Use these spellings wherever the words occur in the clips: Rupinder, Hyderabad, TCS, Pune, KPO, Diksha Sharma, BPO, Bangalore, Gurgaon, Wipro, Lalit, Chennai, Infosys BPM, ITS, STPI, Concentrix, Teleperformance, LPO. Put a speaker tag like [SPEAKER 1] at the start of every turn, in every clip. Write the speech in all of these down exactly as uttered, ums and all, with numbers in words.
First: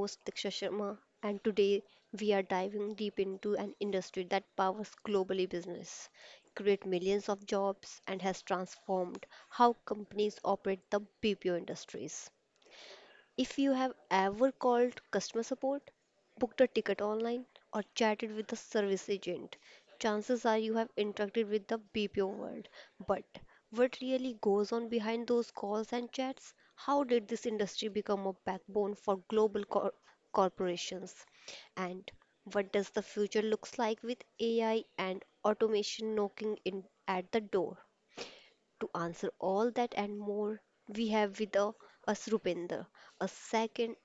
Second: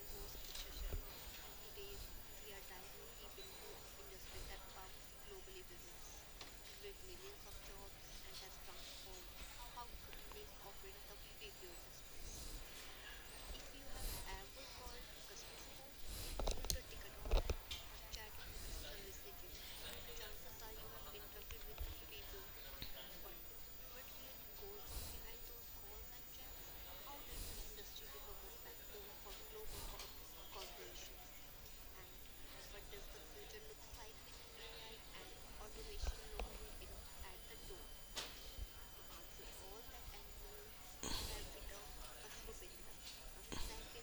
[SPEAKER 1] host Diksha Sharma, and today we are diving deep into an industry that powers globally business, create millions of jobs, and has transformed how companies operate the B P O industries. If you have ever called customer support, booked a ticket online, or chatted with a service agent, chances are you have interacted with the B P O world. But what really goes on behind those calls and chats? How did this industry become a backbone for global cor- corporations? And what does the future looks like with A I and automation knocking in at the door? To answer all that and more, we have with uh, us Rupinder, a second,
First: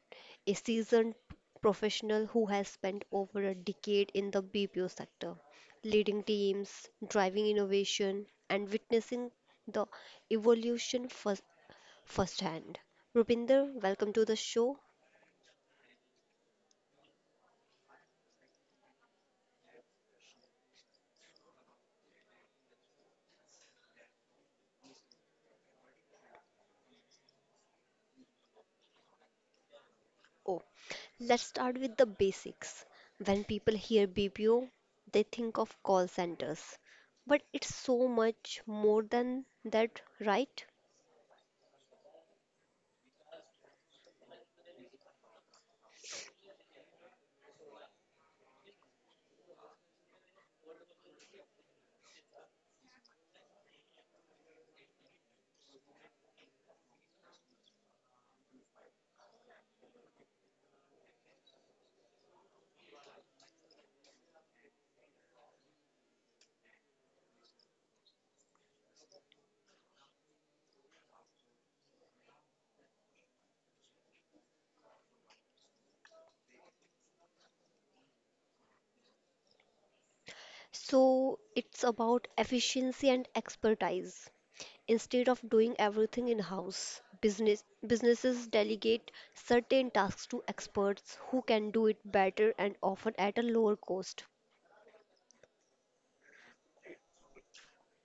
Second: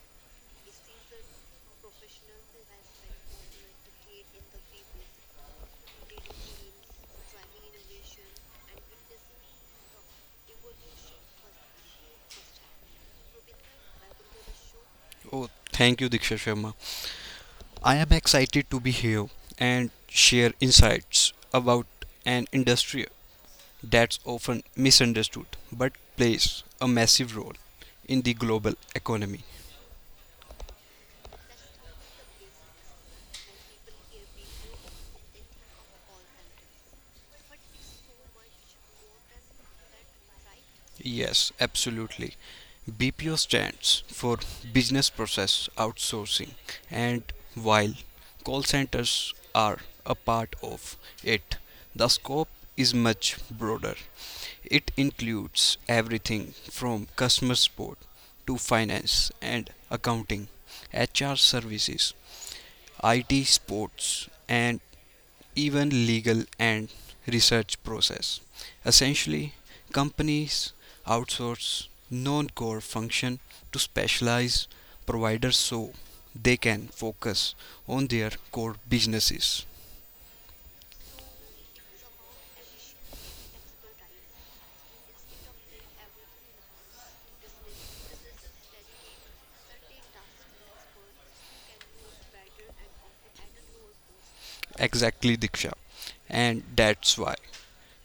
[SPEAKER 1] a seasoned professional who has spent over a decade in the B P O sector, leading teams, driving innovation, and witnessing the evolution first, firsthand. Rupinder, welcome to the show.
[SPEAKER 2] Oh, thank you, Diksha Sharma. I am excited to be here and share insights about an industry that's often misunderstood but plays a massive role in the global economy.
[SPEAKER 1] Oh, let's start with the basics. When people hear B P O, they think of call centers, but it's so much more than that, right?
[SPEAKER 2] Yes, absolutely. B P O stands for Business Process Outsourcing, and while call centers are a part of it, the scope is much broader. It includes everything from customer support to finance and accounting, H R services, I T sports, and even legal and research process. Essentially, companies outsource non-core function to specialized providers so they can focus on their core businesses.
[SPEAKER 1] So it's about efficiency and expertise. Instead of doing everything in-house, business businesses delegate certain tasks to experts who can do it better and often at a lower cost.
[SPEAKER 2] Exactly, Diksha. And that's why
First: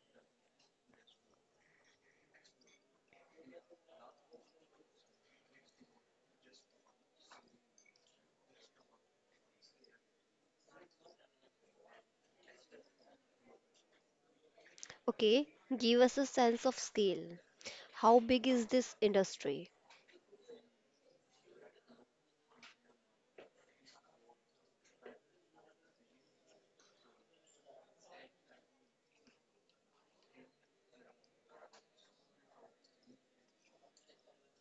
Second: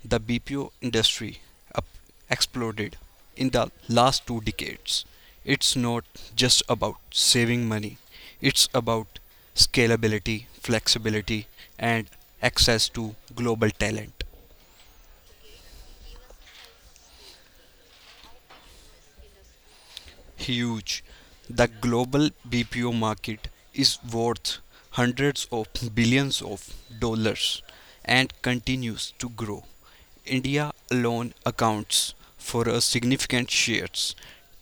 [SPEAKER 2] the B P O industry up exploded in the last two decades. It's not just about saving money, it's about scalability, flexibility, and access to global talent.
[SPEAKER 1] Okay, give us a sense of scale. How big is this industry?
[SPEAKER 2] Huge. The global B P O market is worth hundreds of billions of dollars and continues to grow. India alone accounts for a significant share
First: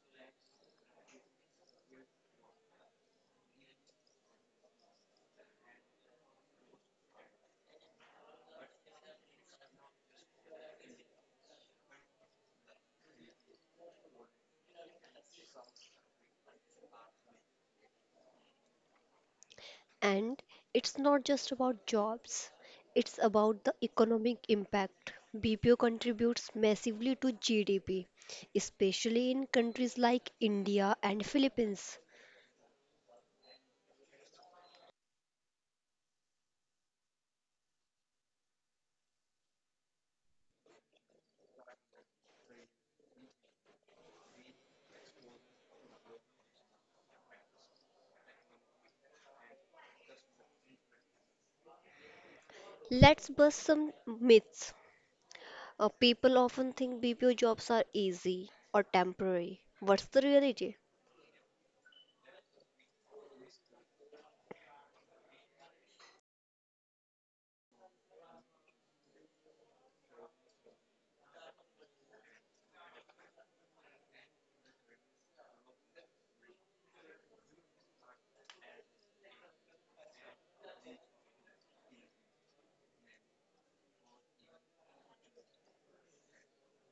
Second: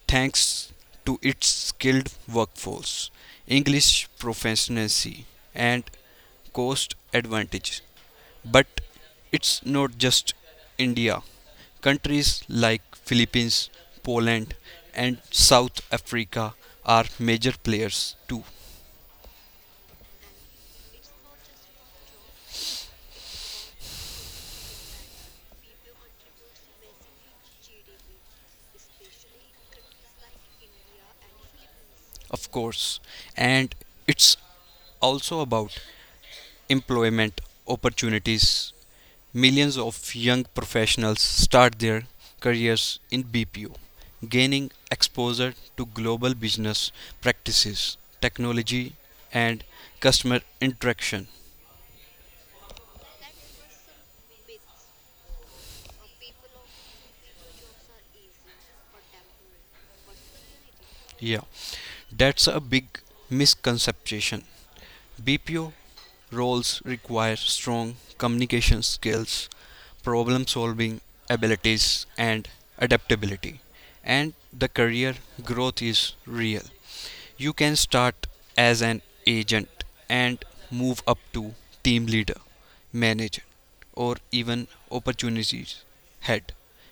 [SPEAKER 2] thanks to its skilled workforce, English proficiency, and cost advantage. But it's not just India. Countries like Philippines, Poland, and South Africa are major players too.
[SPEAKER 1] And it's not just about jobs, it's about the economic impact. B P O contributes massively to G D P, especially in countries like India and Philippines.
[SPEAKER 2] Of course. And it's also about employment opportunities. Millions of young professionals start their careers in B P O, gaining exposure to global business practices, technology, and customer interaction.
[SPEAKER 1] Let's bust some myths. Uh, people often think B P O jobs are easy or temporary. What's the reality?
[SPEAKER 2] Yeah. That's a big misconception. B P O roles require strong communication skills, problem solving abilities, and adaptability. And the career growth is real. You can start as an agent and move up to team leader, manager, or even opportunities head.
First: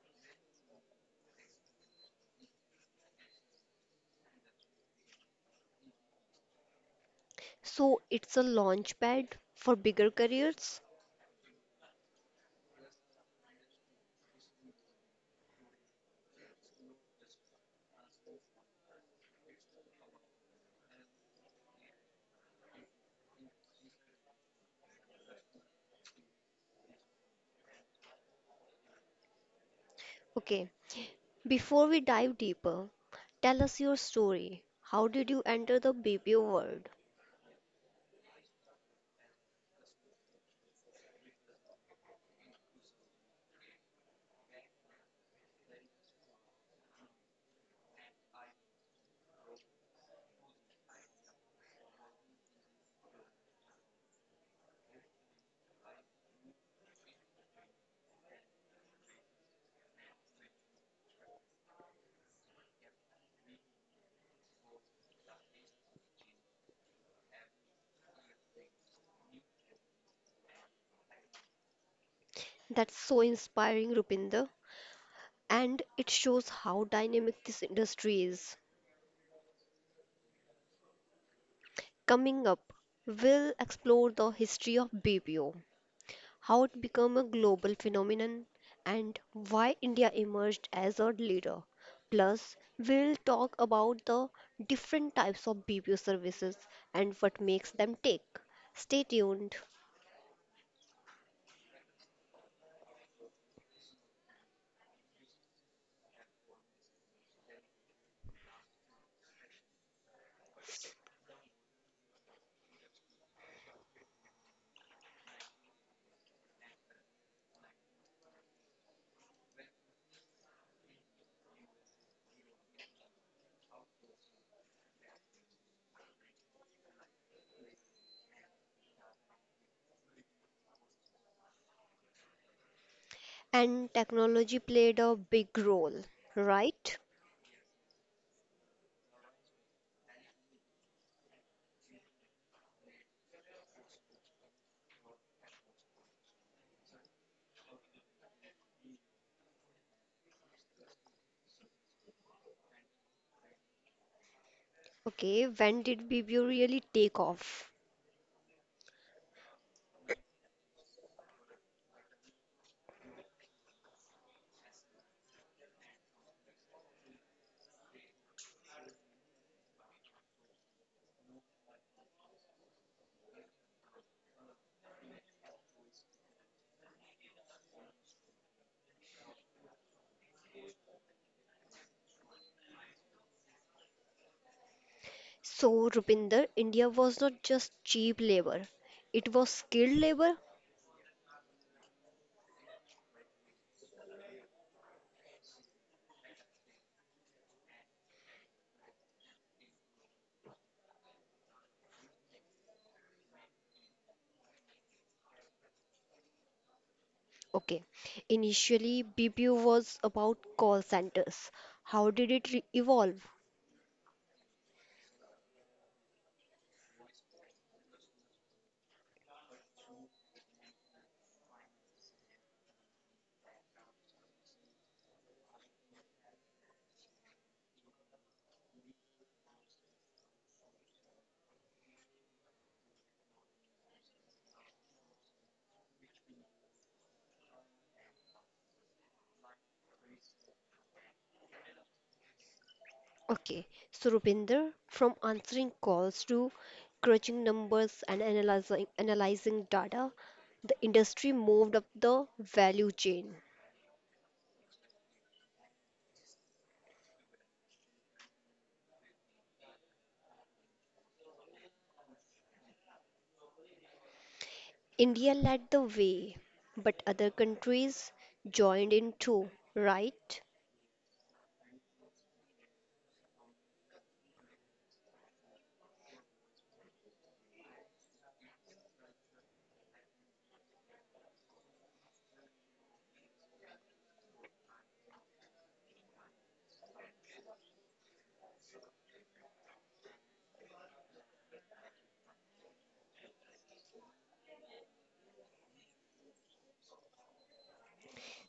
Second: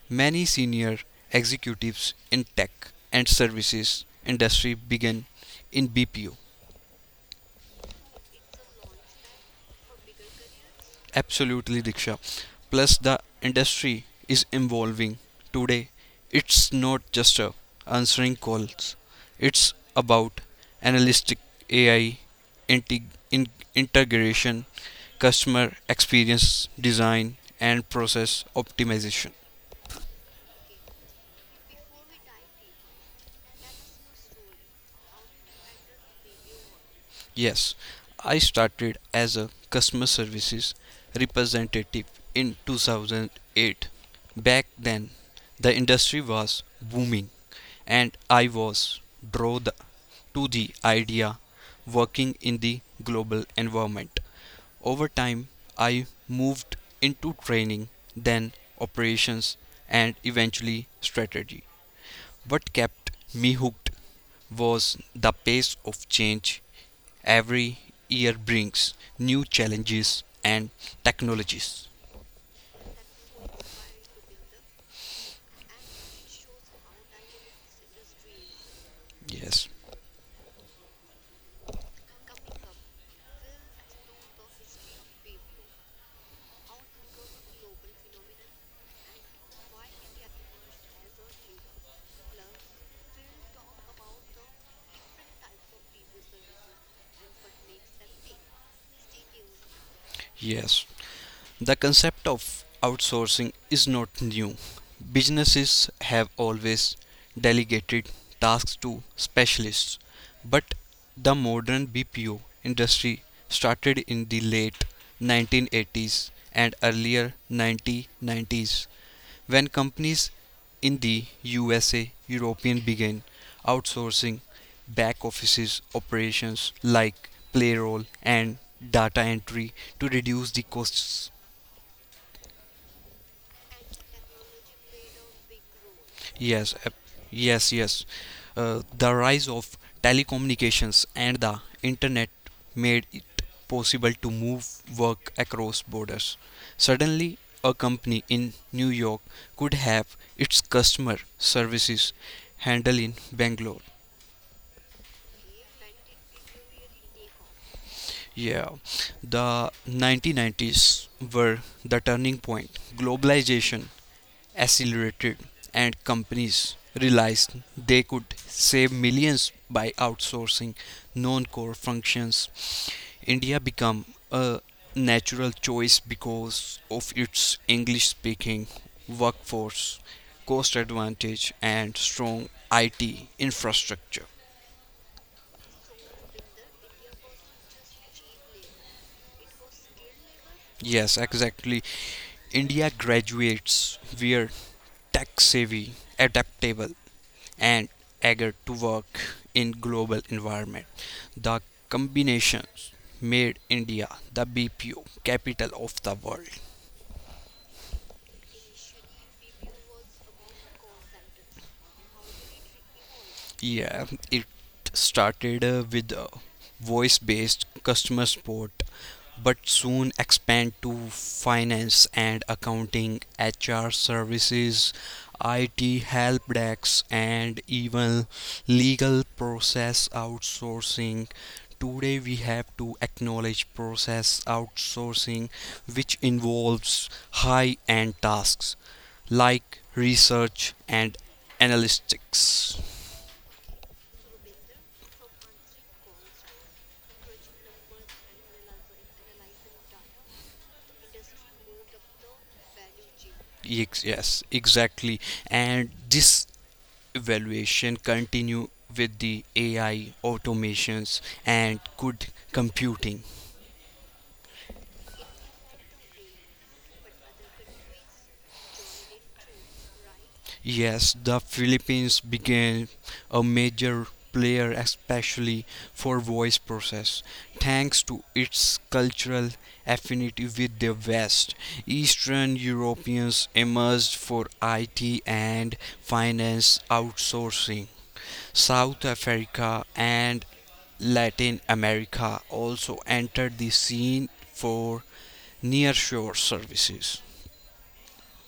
[SPEAKER 2] Many senior executives in tech and services industry begin in B P O.
[SPEAKER 1] So it's a launch pad for bigger careers?
[SPEAKER 2] Absolutely, Diksha. Plus, the industry is evolving. Today, it's not just a answering calls, it's about analytic A I, integ- in- integration, customer experience design, and process optimization.
[SPEAKER 1] Okay, before we dive deeper, tell us your story. How did you enter the B P O world?
[SPEAKER 2] Yes, I started as a customer services representative in two thousand eight. Back then, the industry was booming and I was drawn the- to the idea working in the global environment. Over time, I moved into training, then operations and eventually strategy. What kept me hooked was the pace of change. Every year brings new challenges and technologies.
[SPEAKER 1] That's so inspiring, Rupinder. And it shows how dynamic this industry is.
[SPEAKER 2] Yes,
[SPEAKER 1] Coming up, we'll explore the history of B P O, how it became a global phenomenon, and why India emerged as a leader. Plus, we'll talk about the different types of B P O services and what makes them tick. Stay tuned.
[SPEAKER 2] yes. The concept of outsourcing is not new. Businesses have always delegated tasks to specialists, but the modern B P O industry started in the late nineteen eighties and earlier nineteen nineties, when companies in the U S A, European began outsourcing back offices operations like payroll and data entry to reduce the costs.
[SPEAKER 1] And technology played a big role,
[SPEAKER 2] Yes, ap-
[SPEAKER 1] right?
[SPEAKER 2] yes, yes. Uh, the rise of telecommunications and the internet made it possible to move work across borders. Suddenly, a company in New York could have its customer services handled in Bangalore.
[SPEAKER 1] Okay, when did B P O really take off?
[SPEAKER 2] Yeah, the nineteen nineties were the turning point. Globalization accelerated, and companies realized they could save millions by outsourcing non core functions. India became a natural choice because of its English speaking workforce, cost advantage, and strong I T infrastructure.
[SPEAKER 1] So, Rupinder, India was not just cheap labor, it was skilled labor.
[SPEAKER 2] Yes, exactly. India graduates were tech savvy, adaptable, and eager to work in global environment. The combinations made India the B P O capital of the world.
[SPEAKER 1] Okay, initially B P O was about call centers. How did it re- evolve?
[SPEAKER 2] Yeah, it started uh, with uh, voice based customer support, but soon expand to finance and accounting, H R services, I T help desks, and even legal process outsourcing. Today, we have to acknowledge process outsourcing, which involves high end tasks like research and analytics.
[SPEAKER 1] Okay, so Rupinder, from answering calls to crunching numbers and analyzing, analyzing data, the industry moved up the value chain.
[SPEAKER 2] Ex- Yes, exactly. And this evaluation continue with the A I automations and good computing.
[SPEAKER 1] India led the way, but other countries joined in too, right?
[SPEAKER 2] Yes, the Philippines began a major player especially for voice process thanks to its cultural affinity with the West. Eastern Europeans emerged for it and finance outsourcing. South Africa and Latin America also entered the scene for nearshore services.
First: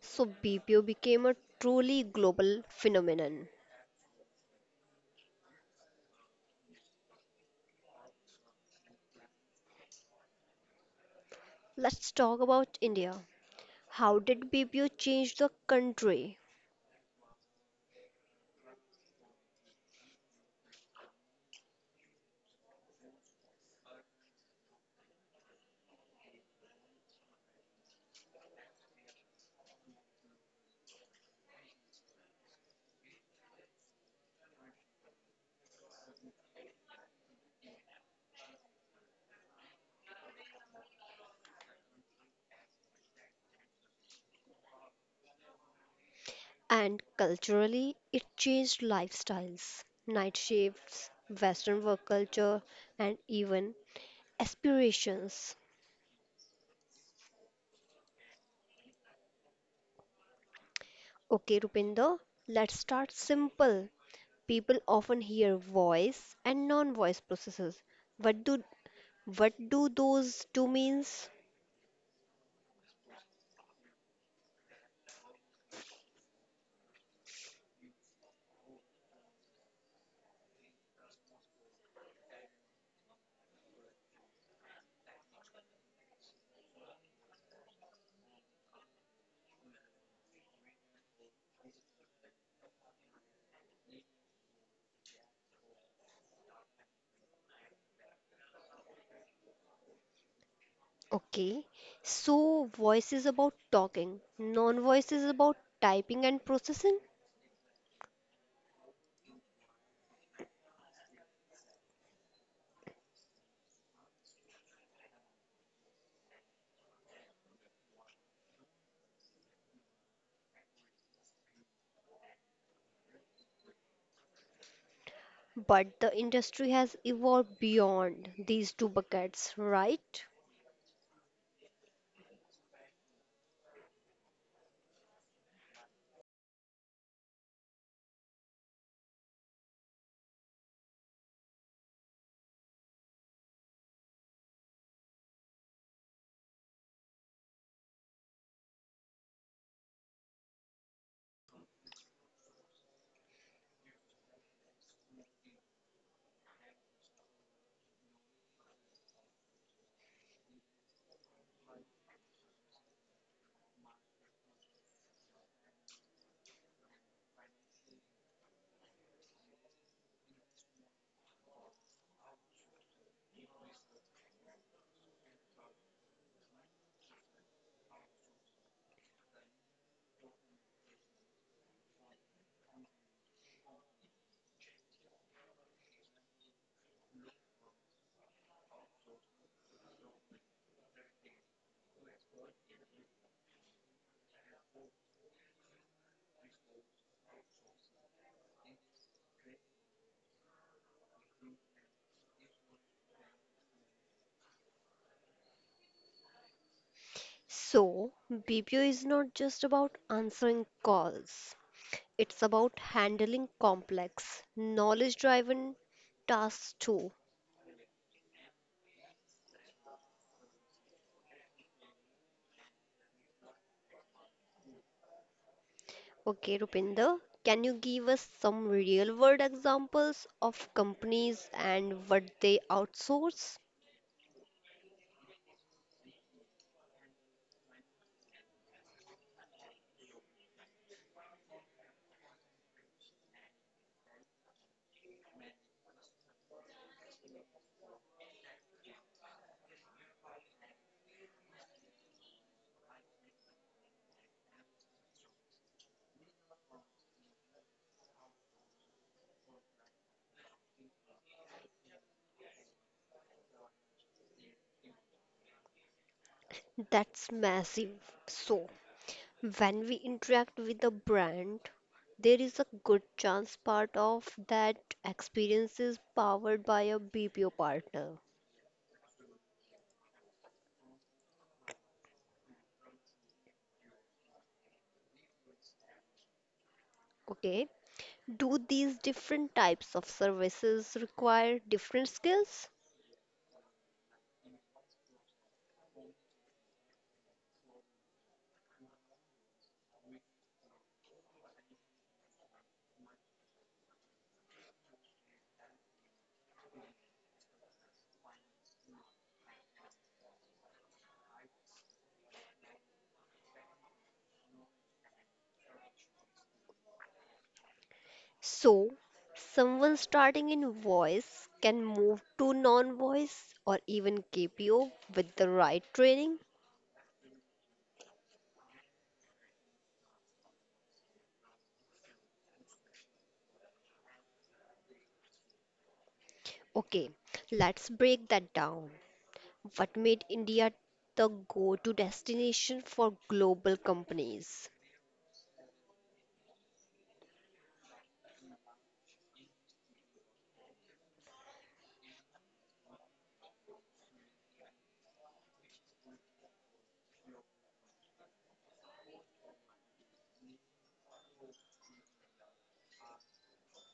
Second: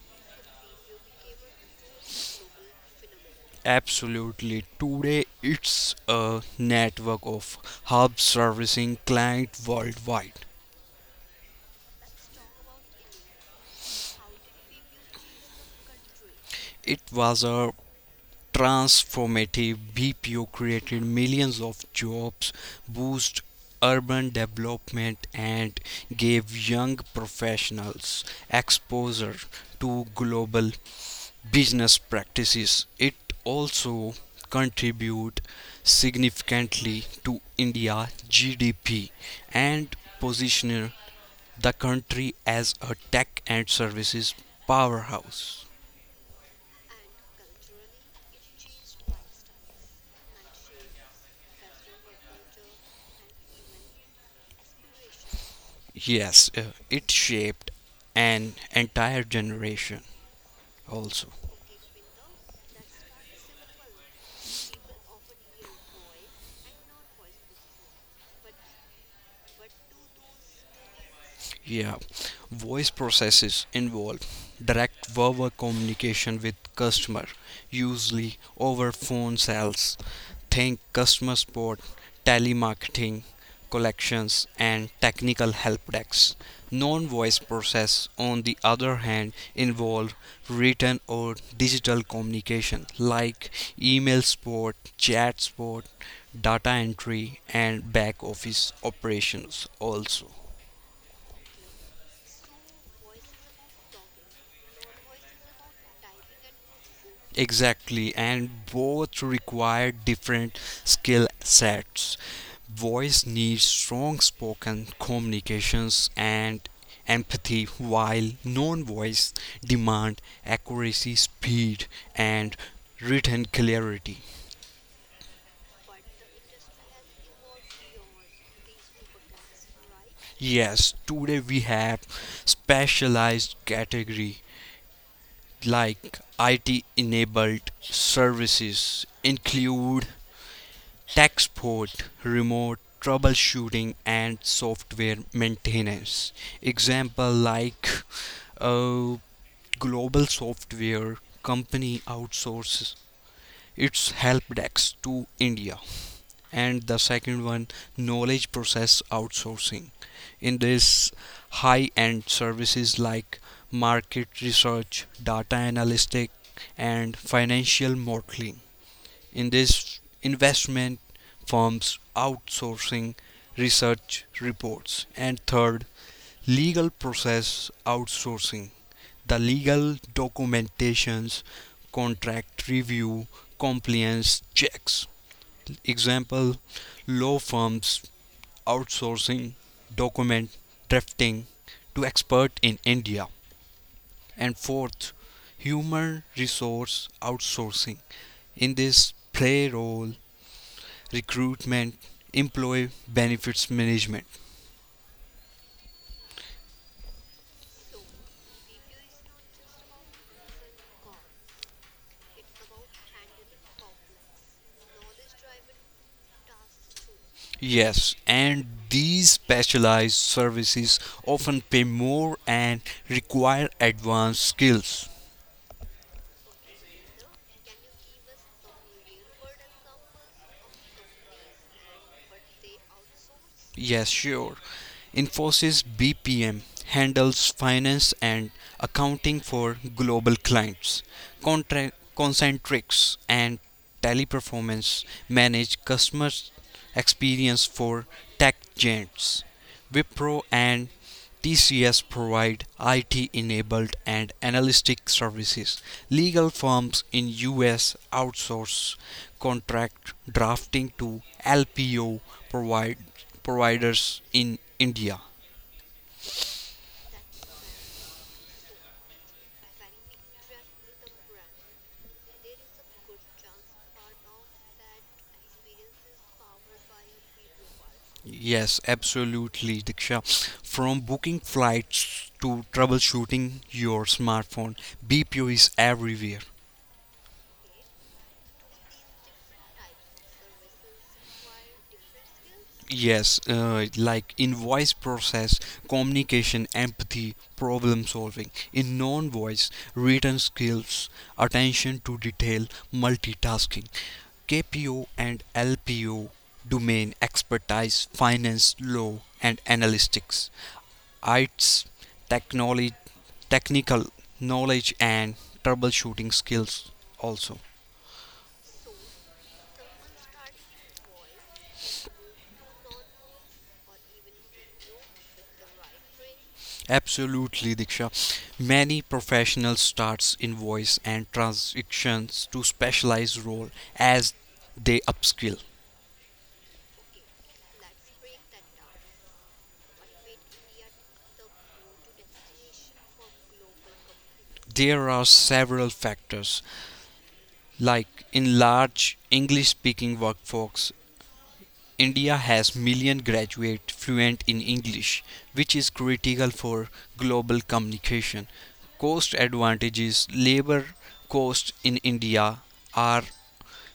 [SPEAKER 1] So B P O became a truly global phenomenon.
[SPEAKER 2] Absolutely. Today it's a network of hubs servicing clients worldwide.
[SPEAKER 1] Let's talk about India. How did B P O change the country?
[SPEAKER 2] It was a transformative. B P O created millions of jobs, boosted urban development and gave young professionals exposure to global business practices. It also contribute significantly to India G D P and position the country as a tech and services powerhouse.
[SPEAKER 1] And culturally, it changed lifestyles, night shifts, Western work culture, and even aspirations.
[SPEAKER 2] Yes, uh, it shaped an entire generation also.
[SPEAKER 1] Okay, Rupinder, let's start simple. People often hear voice and non-voice processes. What do what do those two means?
[SPEAKER 2] Yeah, voice processes involve direct verbal communication with customer, usually over phone sales. Think customer support, telemarketing, collections, and technical help desks. Non-voice process, on the other hand, involve written or digital communication like email support, chat support, data entry, and back office operations also.
[SPEAKER 1] Okay, so voice is about talking, non voice is about typing and processing,
[SPEAKER 2] Exactly, and both require different skill sets. Voice needs strong spoken communications and empathy, while non voice demand accuracy, speed, and written clarity.
[SPEAKER 1] but the industry has evolved beyond these two buckets, right?
[SPEAKER 2] Yes, today we have specialized category like I T enabled services include tech support, remote troubleshooting, and software maintenance. Example like a global software company outsources its help desk to India, and the second one, knowledge process outsourcing. In this, high end services like market research, data analytics, and financial modeling. In this, investment firms outsourcing research reports. And third, legal process outsourcing. The legal documentations, contract review, compliance checks. Example, law firms outsourcing document drafting to expert in India. And fourth, human resource outsourcing. In this, payroll, recruitment, employee benefits management.
[SPEAKER 1] So, B P O is not just about answering calls, it's about handling complex, knowledge driven tasks too.
[SPEAKER 2] Yes, and these specialized services often pay more and require advanced skills.
[SPEAKER 1] Okay, Rupinder, can you give us some real world examples of companies and what they outsource?
[SPEAKER 2] Yes, sure. Infosys B P M handles finance and accounting for global clients. Contra- Concentrix and Teleperformance manage customer experience for tech giants. Wipro and T C S provide I T-enabled and analytic services. Legal firms in U S outsource contract drafting to L P O provide, providers in India.
[SPEAKER 1] That's massive. So, when we interact with a brand, there is a good chance part of that experience is powered by a B P O partner.
[SPEAKER 2] Yes, absolutely, Diksha. From booking flights to troubleshooting your smartphone, B P O is everywhere.
[SPEAKER 1] Okay. Do these different types of services require different skills?
[SPEAKER 2] Yes, uh, like in voice process, communication, empathy, problem solving. In non voice, written skills, attention to detail, multitasking. K P O and L P O, domain expertise, finance, law, and analytics. I T S, technology, technical knowledge, and troubleshooting skills also.
[SPEAKER 1] So, someone starting in voice can move to non voice or even K P O with the right training?
[SPEAKER 2] Absolutely, Diksha. Many professionals starts in voice and transitions to specialized role as they upskill.
[SPEAKER 1] Okay, let's break that down. What made India the go-to destination for global companies?
[SPEAKER 2] There are several factors, like in large English-speaking workforce, India has million graduate fluent in English, which is critical for global communication. Cost advantages, labor cost in India are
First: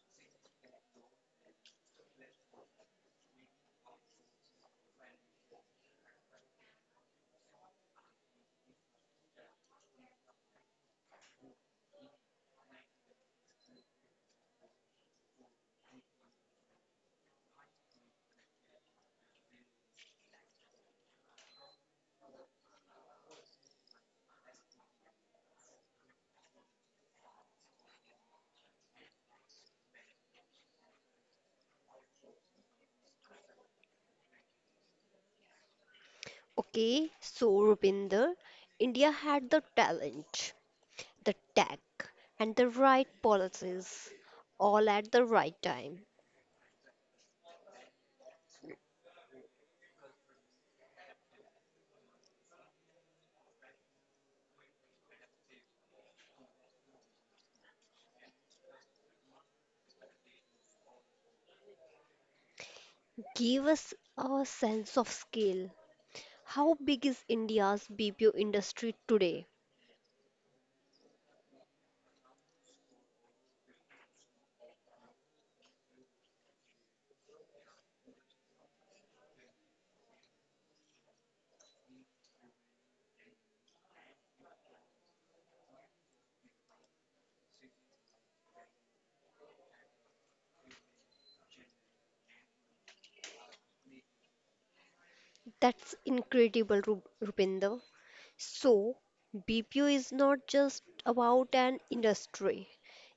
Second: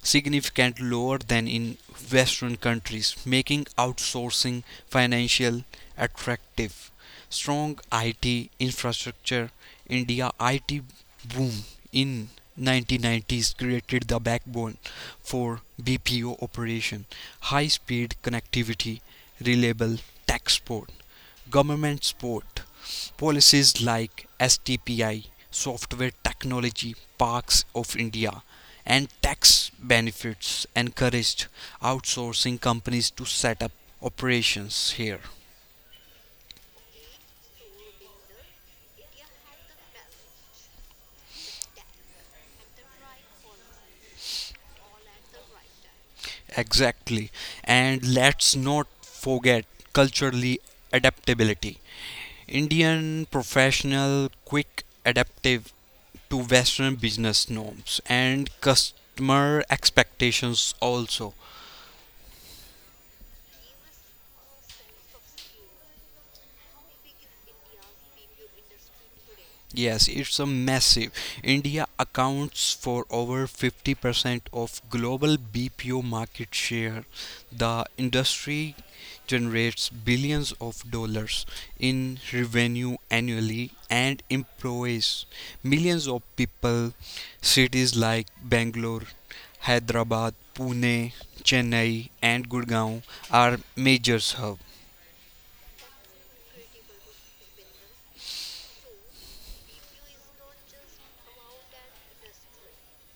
[SPEAKER 2] significantly lower than in Western countries, making outsourcing financially attractive. Strong I T infrastructure, India I T boom in nineteen nineties created the backbone for B P O operation, high-speed connectivity, reliable tech support, government support, policies like S T P I, Software Technology Parks of India, and tax benefits encouraged outsourcing companies to set up operations here.
[SPEAKER 1] Okay, so Rupinder, India had the talent, the tech, and the right policies, all at the right time.
[SPEAKER 2] Exactly. And let's not forget culturally adaptability. Indian professional quick adaptive to western business norms and customer expectations also.
[SPEAKER 1] Give us a sense of scale. How big is India's B P O industry today?
[SPEAKER 2] Yes, it's a massive. India accounts for over fifty percent of global B P O market share. The industry generates billions of dollars in revenue annually and employs millions of people. Cities like Bangalore, Hyderabad, Pune, Chennai, and Gurgaon are major hubs.
[SPEAKER 1] That's incredible, Ru- Rupinder. So, B P O is not just about an industry,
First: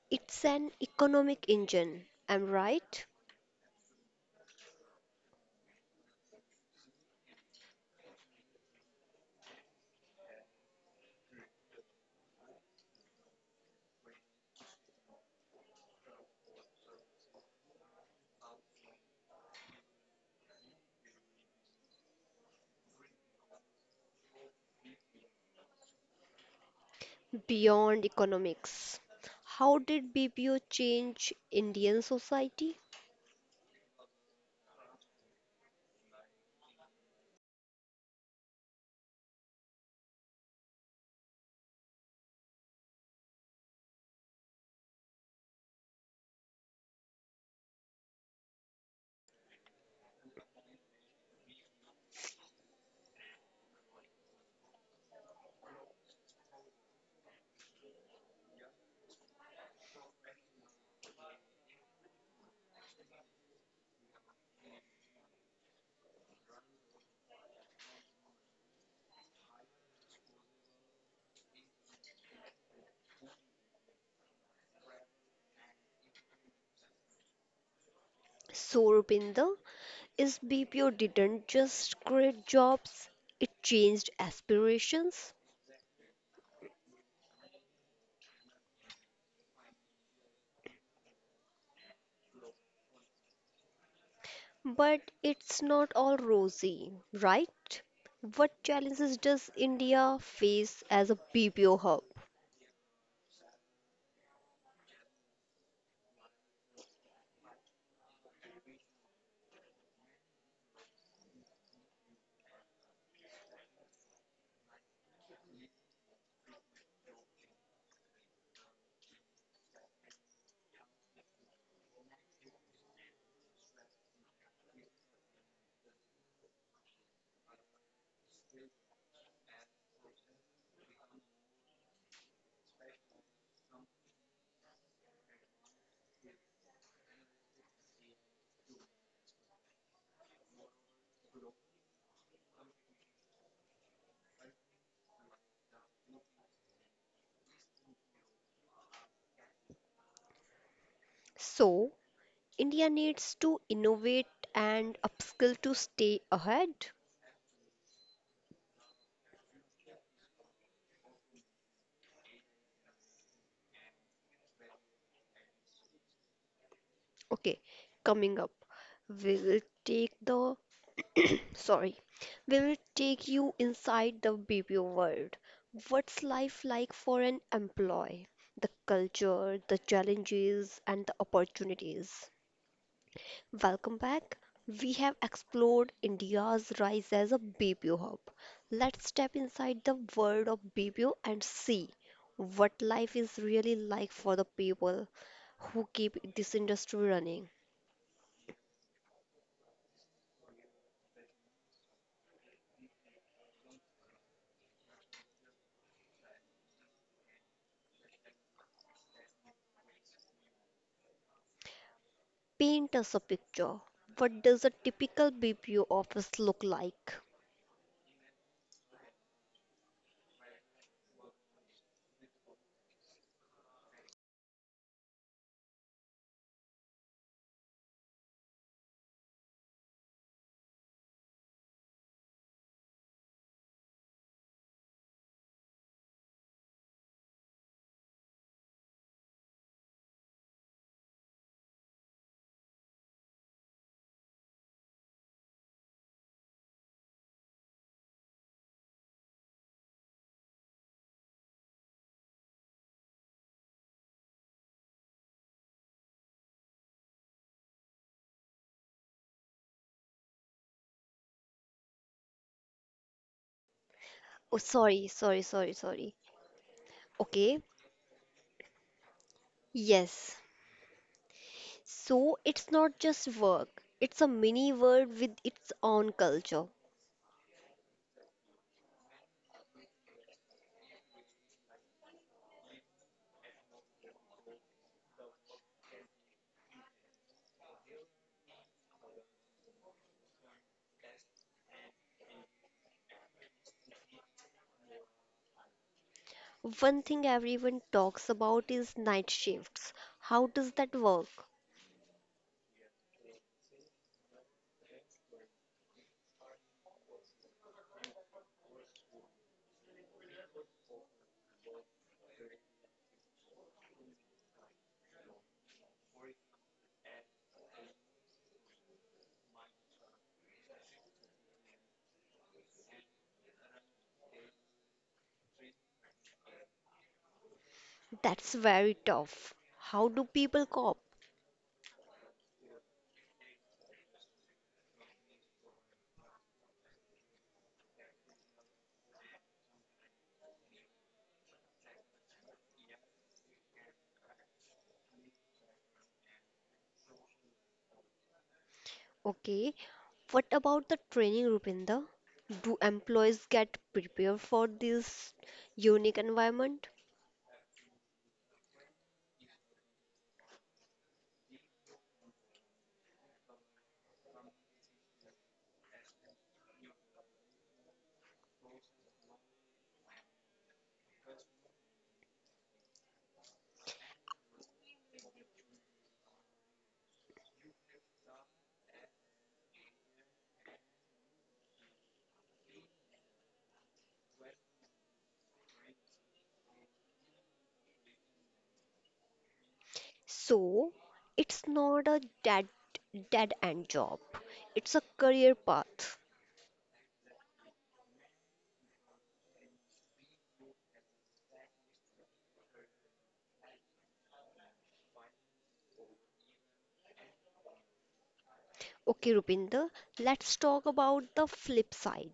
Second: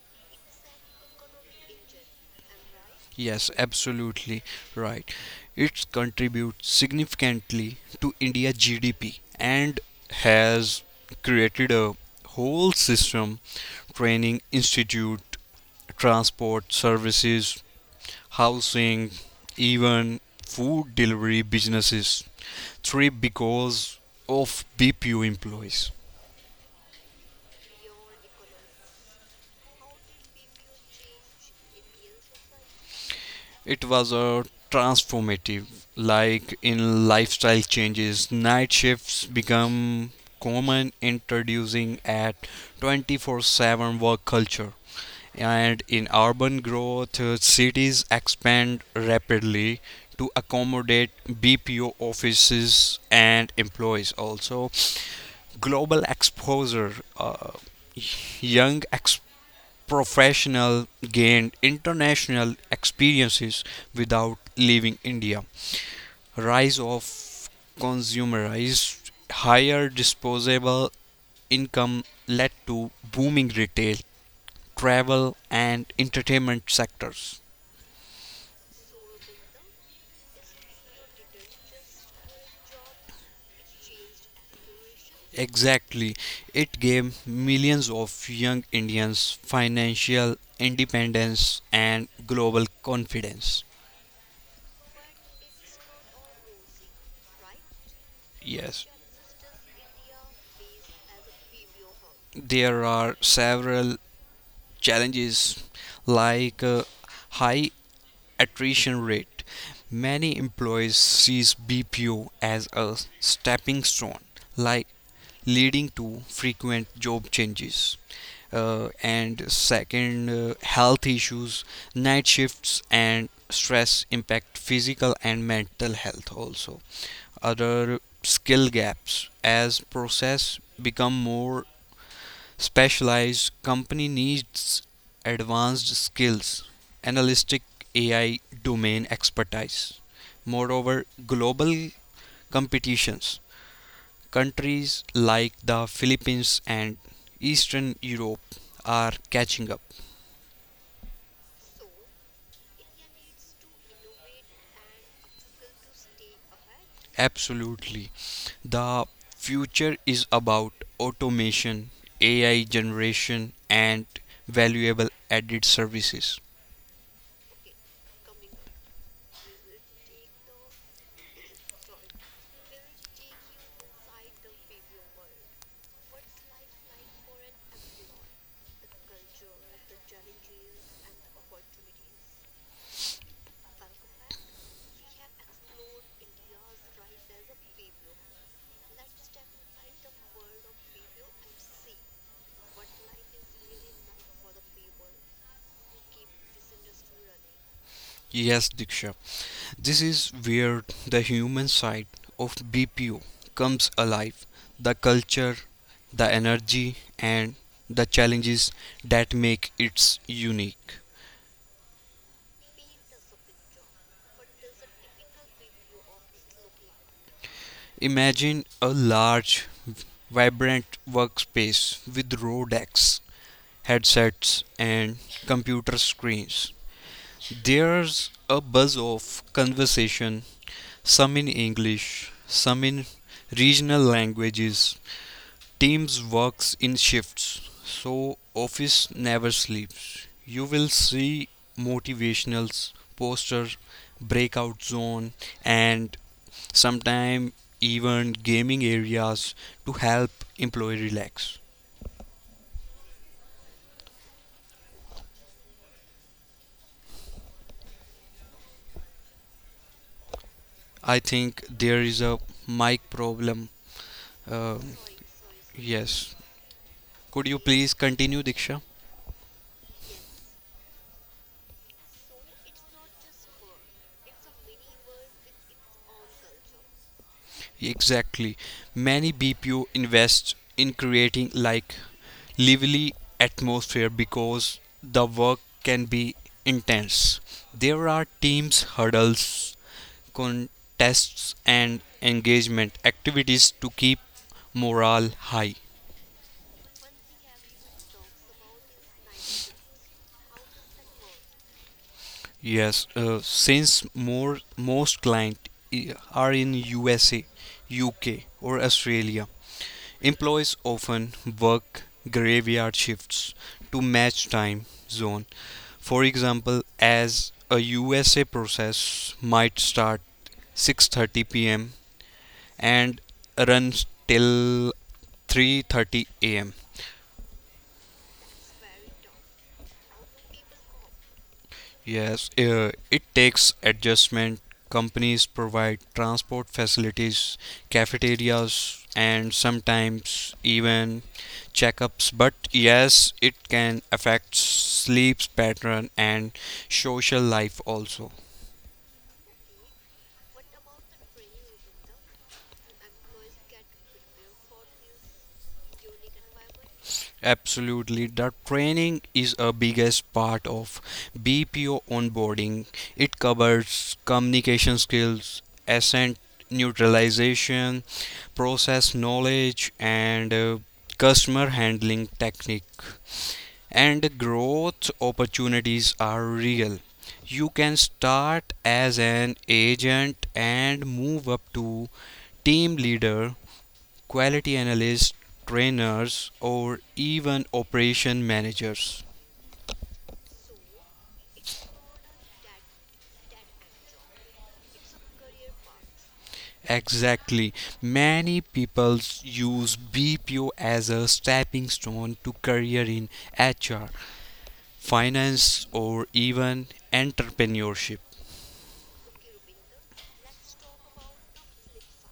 [SPEAKER 1] it's an economic engine, am right?
[SPEAKER 2] Yes, absolutely right. It contributes significantly to India's G D P and has created a whole system training institute, transport services, housing, even food delivery businesses. Three because of B P U employees.
[SPEAKER 1] Beyond economics. How did B P O change Indian society?
[SPEAKER 2] It was a transformative, like in lifestyle changes, night shifts become common, introducing a twenty-four seven work culture. And in urban growth, uh, cities expand rapidly to accommodate B P O offices and employees. Also, global exposure. Uh, young professional gained international experiences without leaving India. Rise of consumerized higher disposable income led to booming retail, travel and entertainment sectors.
[SPEAKER 1] So, Rupinder, is B P O didn't just create jobs, it changed aspirations.
[SPEAKER 2] Exactly. It gave millions of young Indians financial independence and global confidence.
[SPEAKER 1] But it's not all rosy, right? What
[SPEAKER 2] Yes,
[SPEAKER 1] challenges does India face as a B P O hub?
[SPEAKER 2] there are several challenges like uh, high attrition rate. Many employees sees B P O as a stepping stone, like leading to frequent job changes. Uh, and second, uh, health issues, night shifts, and stress impact physical and mental health also. Other skill gaps as process become more specialized company needs advanced skills, analytic A I domain expertise. Moreover, global competitions, countries like the Philippines and Eastern Europe are catching up.
[SPEAKER 1] So, India needs to innovate and upskill to stay ahead.
[SPEAKER 2] Absolutely. The future is about automation, A I generation, and valuable added services.
[SPEAKER 1] Okay, coming up, we will take the sorry, we will take you inside the B P O world. What's life like for an employee? The culture, the challenges, and the opportunities. Welcome back. We have explored India's rise as a B P O hub. Let's step inside the world of B P O and see what life is really like for the people who keep this industry running.
[SPEAKER 2] Yes, Diksha. This is where the human side of B P O comes alive the culture, the energy, and the challenges that make it unique.
[SPEAKER 1] Paint us a picture. What does a typical B P O office look like?
[SPEAKER 2] Imagine a large, vibrant workspace with row decks, headsets, and computer screens. There's a buzz of conversation, some in English, some in regional languages. Teams works in shifts, so office never sleeps. You will see motivationals, poster, breakout zone, and sometime even gaming areas to help employee relax. I think there is a mic problem.
[SPEAKER 1] Oh,
[SPEAKER 2] Uh,
[SPEAKER 1] sorry, sorry, sorry, sorry.
[SPEAKER 2] yes. Could you
[SPEAKER 1] Okay,
[SPEAKER 2] please continue, Diksha?
[SPEAKER 1] yes. So it's not just work, it's a mini world with its own culture.
[SPEAKER 2] Exactly. Many B P O invest in creating like lively atmosphere because the work can be intense. There are teams hurdles, contests and engagement activities to keep morale high.
[SPEAKER 1] One thing everyone talks about is night shifts. How does that work?
[SPEAKER 2] Yes, uh, since more most client i- are in U S A, U K or Australia, employees often work graveyard shifts to match time zone. For example, as a U S A process might start six thirty p m and runs till three thirty a m.
[SPEAKER 1] That's very tough. How do people cope?
[SPEAKER 2] Yes, uh, it takes adjustment. Companies provide transport facilities, cafeterias, and sometimes even checkups. But yes, it can affect sleep pattern and social life also.
[SPEAKER 1] Okay, what about the training, Rupinder? Do employees get prepared for this unique environment?
[SPEAKER 2] Absolutely. The training is a biggest part of B P O onboarding. It covers communication skills, asset neutralization, process knowledge, and uh, customer handling technique. And growth opportunities are real. You can start as an agent and move up to team leader quality analysts, trainers, or even operation managers.
[SPEAKER 1] So it's not a dead dead end job. It's a career path.
[SPEAKER 2] Exactly. Many people use B P O as a stepping stone to career in H R, finance, or even entrepreneurship.
[SPEAKER 1] Okay, Rupinder, let's talk about the flip side.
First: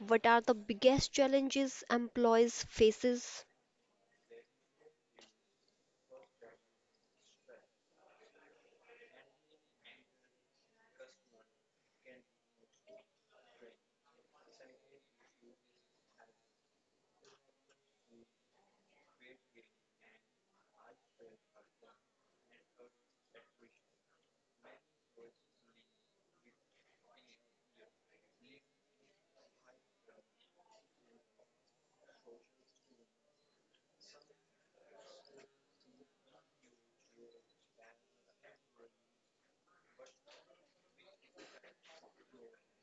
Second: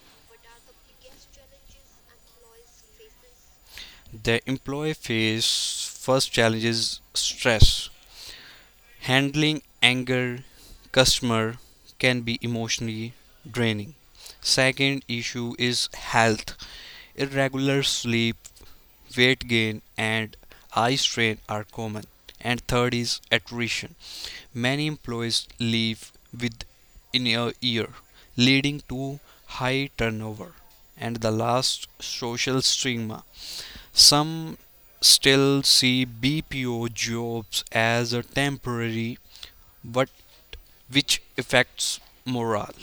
[SPEAKER 1] What are the biggest challenges employees faces?
[SPEAKER 2] The employee face first challenges stress. Handling anger customer can be emotionally draining. Second issue is health. Irregular sleep, weight gain, and eye strain are common. And third is attrition. Many employees leave within a year, leading to high turnover. And the last, social stigma. Some still see B P O jobs as a temporary, but which affects morale.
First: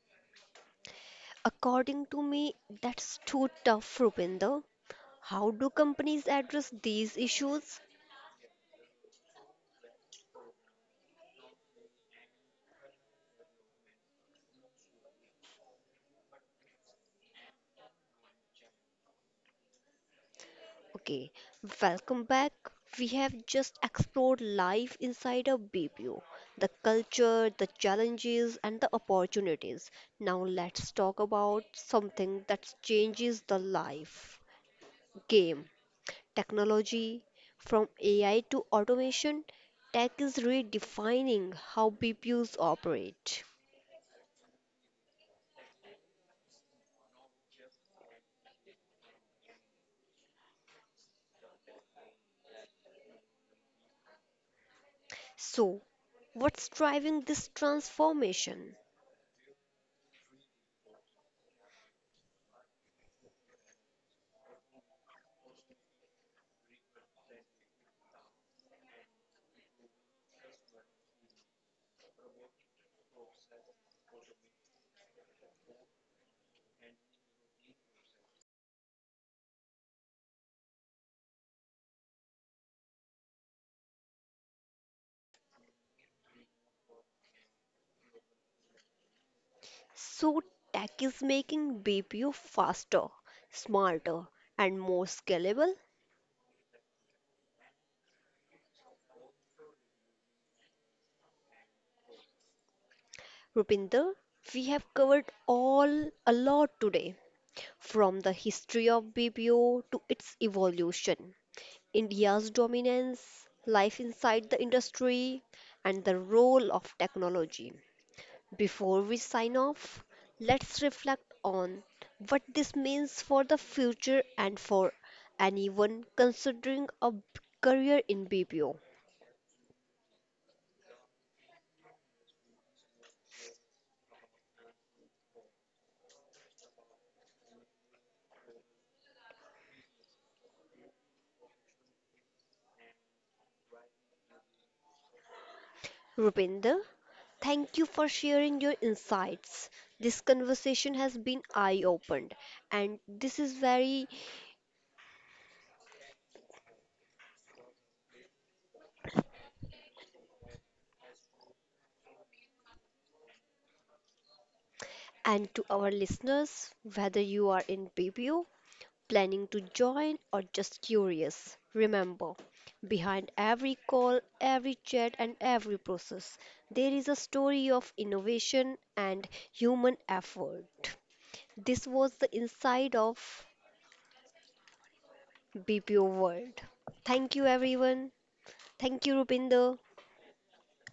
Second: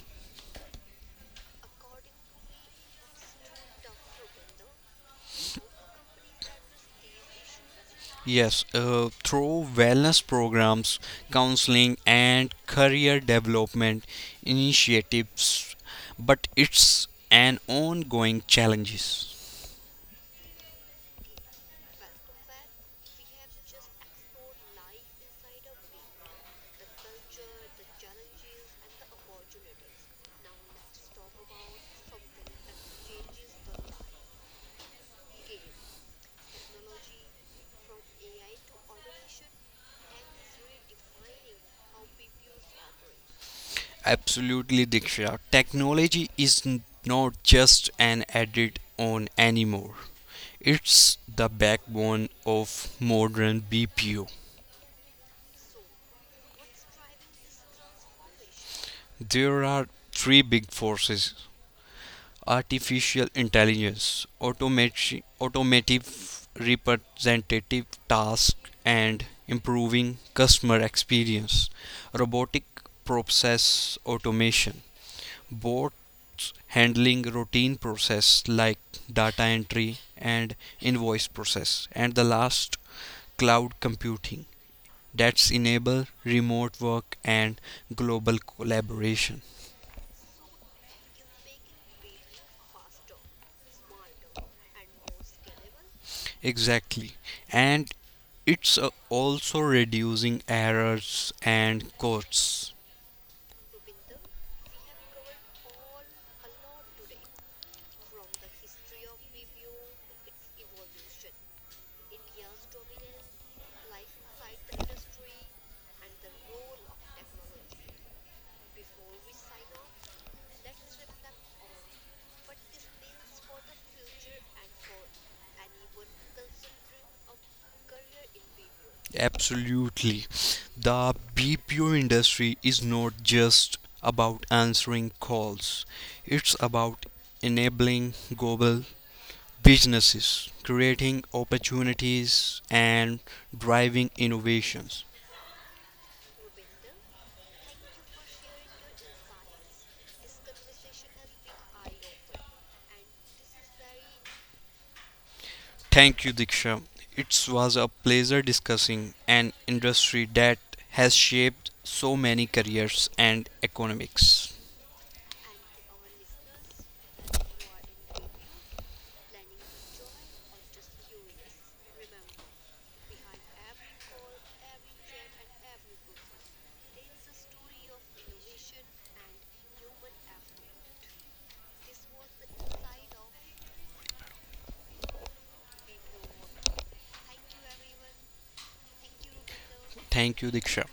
[SPEAKER 1] According to me, that's too tough, Rupinder. How do companies address these issues?
[SPEAKER 2] Yes, uh, through wellness programs, counseling, and career development initiatives, but it's an ongoing challenges.
[SPEAKER 1] Okay, welcome back. We have just explored life inside a B P O, the culture, the challenges, and the opportunities. Now let's talk about something that changes the life game, technology. From A I to automation, tech is redefining how B P Os operate.
[SPEAKER 2] Absolutely, Diksha. Technology is n- not just an added on anymore. It's the backbone of modern B P O.
[SPEAKER 1] So, what's driving this transformation?
[SPEAKER 2] There are three big forces artificial intelligence, automati- automative representative tasks, and improving customer experience. Robotic process automation, bots handling routine process like data entry and invoice process, and the last cloud computing that's enable remote work and global collaboration.
[SPEAKER 1] So, tech is making B P O faster, smarter, and more scalable.
[SPEAKER 2] Exactly. And it's uh, also reducing errors and costs.
[SPEAKER 1] Rupinder, we have covered all a lot today, from the history of B P O to its evolution, India's dominance, life inside the industry, and the role of technology. Before we sign off, let's reflect on what this means for the future and for anyone considering a b- career in B P O.
[SPEAKER 2] Absolutely. The B P O industry is not just about answering calls, it's about enabling global businesses, creating opportunities, and driving innovations.
[SPEAKER 1] Rupinder, thank you for sharing your insights. This conversation has been eye opened, and this is very
[SPEAKER 2] Thank you, Diksha. It was a pleasure discussing an industry that has shaped so many careers and economics.
[SPEAKER 1] and to our listeners, whether you are in B P O planning to join, or just curious, remember behind every call, every chat, and every process, there is a story of innovation and human effort. This was the inside of B P O world. Thank you, everyone. Thank you, Rupinder.
[SPEAKER 2] Thank you, Diksha.